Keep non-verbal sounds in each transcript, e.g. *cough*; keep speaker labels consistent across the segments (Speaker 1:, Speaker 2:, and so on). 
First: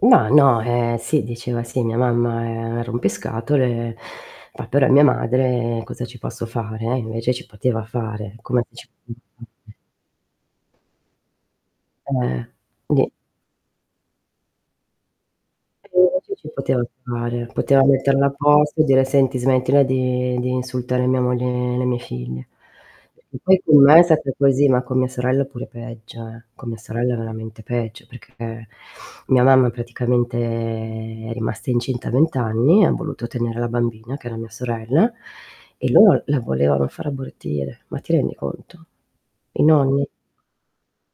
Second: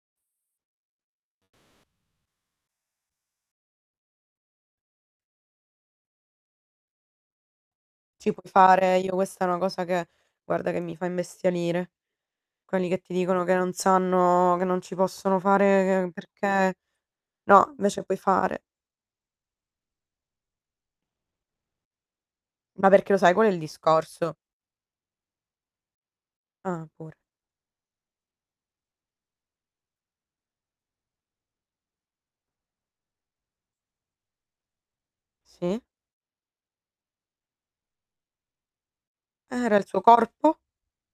Speaker 1: Ma no, ehm, sì diceva: "Sì, mia mamma è un rompiscatole, poi però mia madre cosa ci posso fare?" Invece ci poteva fare,
Speaker 2: Si può
Speaker 1: eccome se ci
Speaker 2: fare, io
Speaker 1: poteva
Speaker 2: questa
Speaker 1: fare
Speaker 2: è una cosa che guarda che mi fa imbestialire.
Speaker 1: Eh,
Speaker 2: Quelli che
Speaker 1: quindi
Speaker 2: ti dicono che non sanno che non ci possono
Speaker 1: E
Speaker 2: fare e
Speaker 1: invece
Speaker 2: perché
Speaker 1: poteva fare.
Speaker 2: no,
Speaker 1: Poteva
Speaker 2: invece puoi
Speaker 1: metterla a
Speaker 2: fare.
Speaker 1: posto e dire: "Senti, smettila di di insultare mia moglie e le mie figlie."
Speaker 2: Ma perché lo sai
Speaker 1: Che
Speaker 2: qual è il
Speaker 1: poi con me è stata
Speaker 2: discorso?
Speaker 1: così, ma con mia sorella pure peggio, eh. Con mia
Speaker 2: Ah, pure.
Speaker 1: sorella veramente peggio, perché mia mamma praticamente è rimasta incinta a 20 anni, ha voluto tenere la bambina, che era mia sorella,
Speaker 2: Si.
Speaker 1: e loro la volevano far abortire, ma ti rendi conto? I
Speaker 2: Era il suo
Speaker 1: nonni.
Speaker 2: corpo?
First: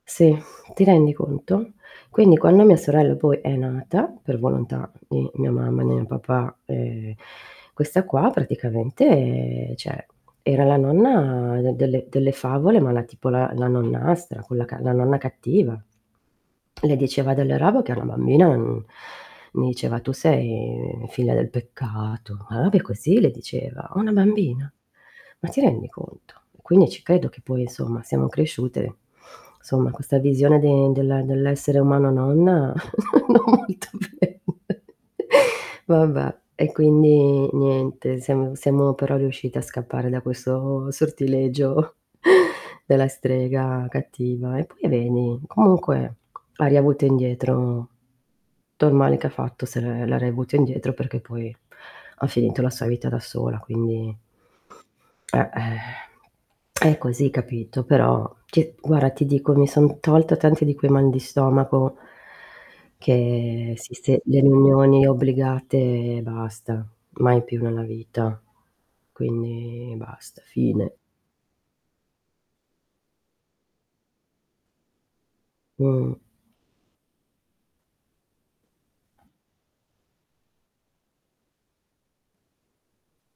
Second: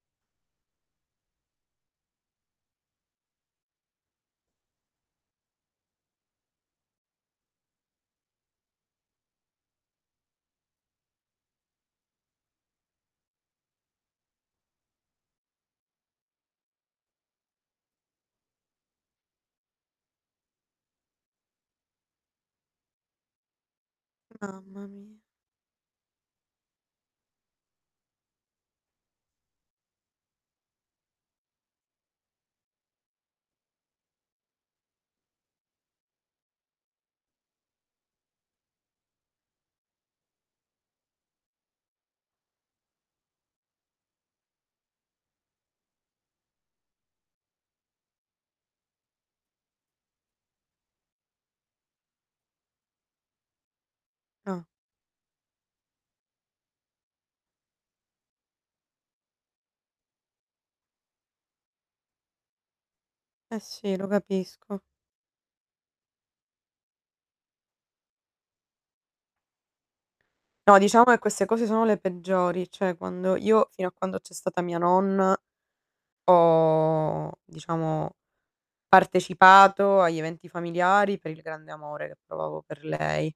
Speaker 1: Sì, ti rendi conto? Quindi quando mia sorella poi è nata, per volontà di mia mamma e mio papà e questa qua praticamente cioè, era la nonna delle delle favole ma la tipo la nonnastra, quella ca la nonna cattiva. Le diceva delle robe che a una bambina n mi diceva: "Tu sei, mhmm, figlia del peccato." Ma robe così le diceva, a una bambina?
Speaker 2: Mamma mia.
Speaker 1: Ma ti rendi conto? Quindi ci credo che poi insomma siamo cresciute, insomma, questa visione del dell'e dell'essere umano nonna non molto bella. *laughs* Vabbè e quindi niente, siamo siamo però riuscite a scappare da questo sortilegio *chuckles* della strega cattiva, e poi vedi, comunque ha riavuto indietro, tutto il male che ha fatto se l'è l'ha riavuto indietro perché poi ha finito la sua vita da sola quindi
Speaker 2: Ah.
Speaker 1: Eh, *exhales* *smacks lips* è così capito, però ti guarda ti dico mi son tolta tanti di quei mal di stomaco
Speaker 2: Eh,
Speaker 1: che si
Speaker 2: sì, lo
Speaker 1: se le
Speaker 2: capisco.
Speaker 1: riunioni obbligate, e basta mai più nella vita. Quindi basta
Speaker 2: No
Speaker 1: fine.
Speaker 2: diciamo che queste cose sono le peggiori, cioè quando io fino a quando c'è stata mia nonna,
Speaker 1: Mh.
Speaker 2: ho, diciamo, partecipato agli eventi familiari per il grande amore che provavo per lei.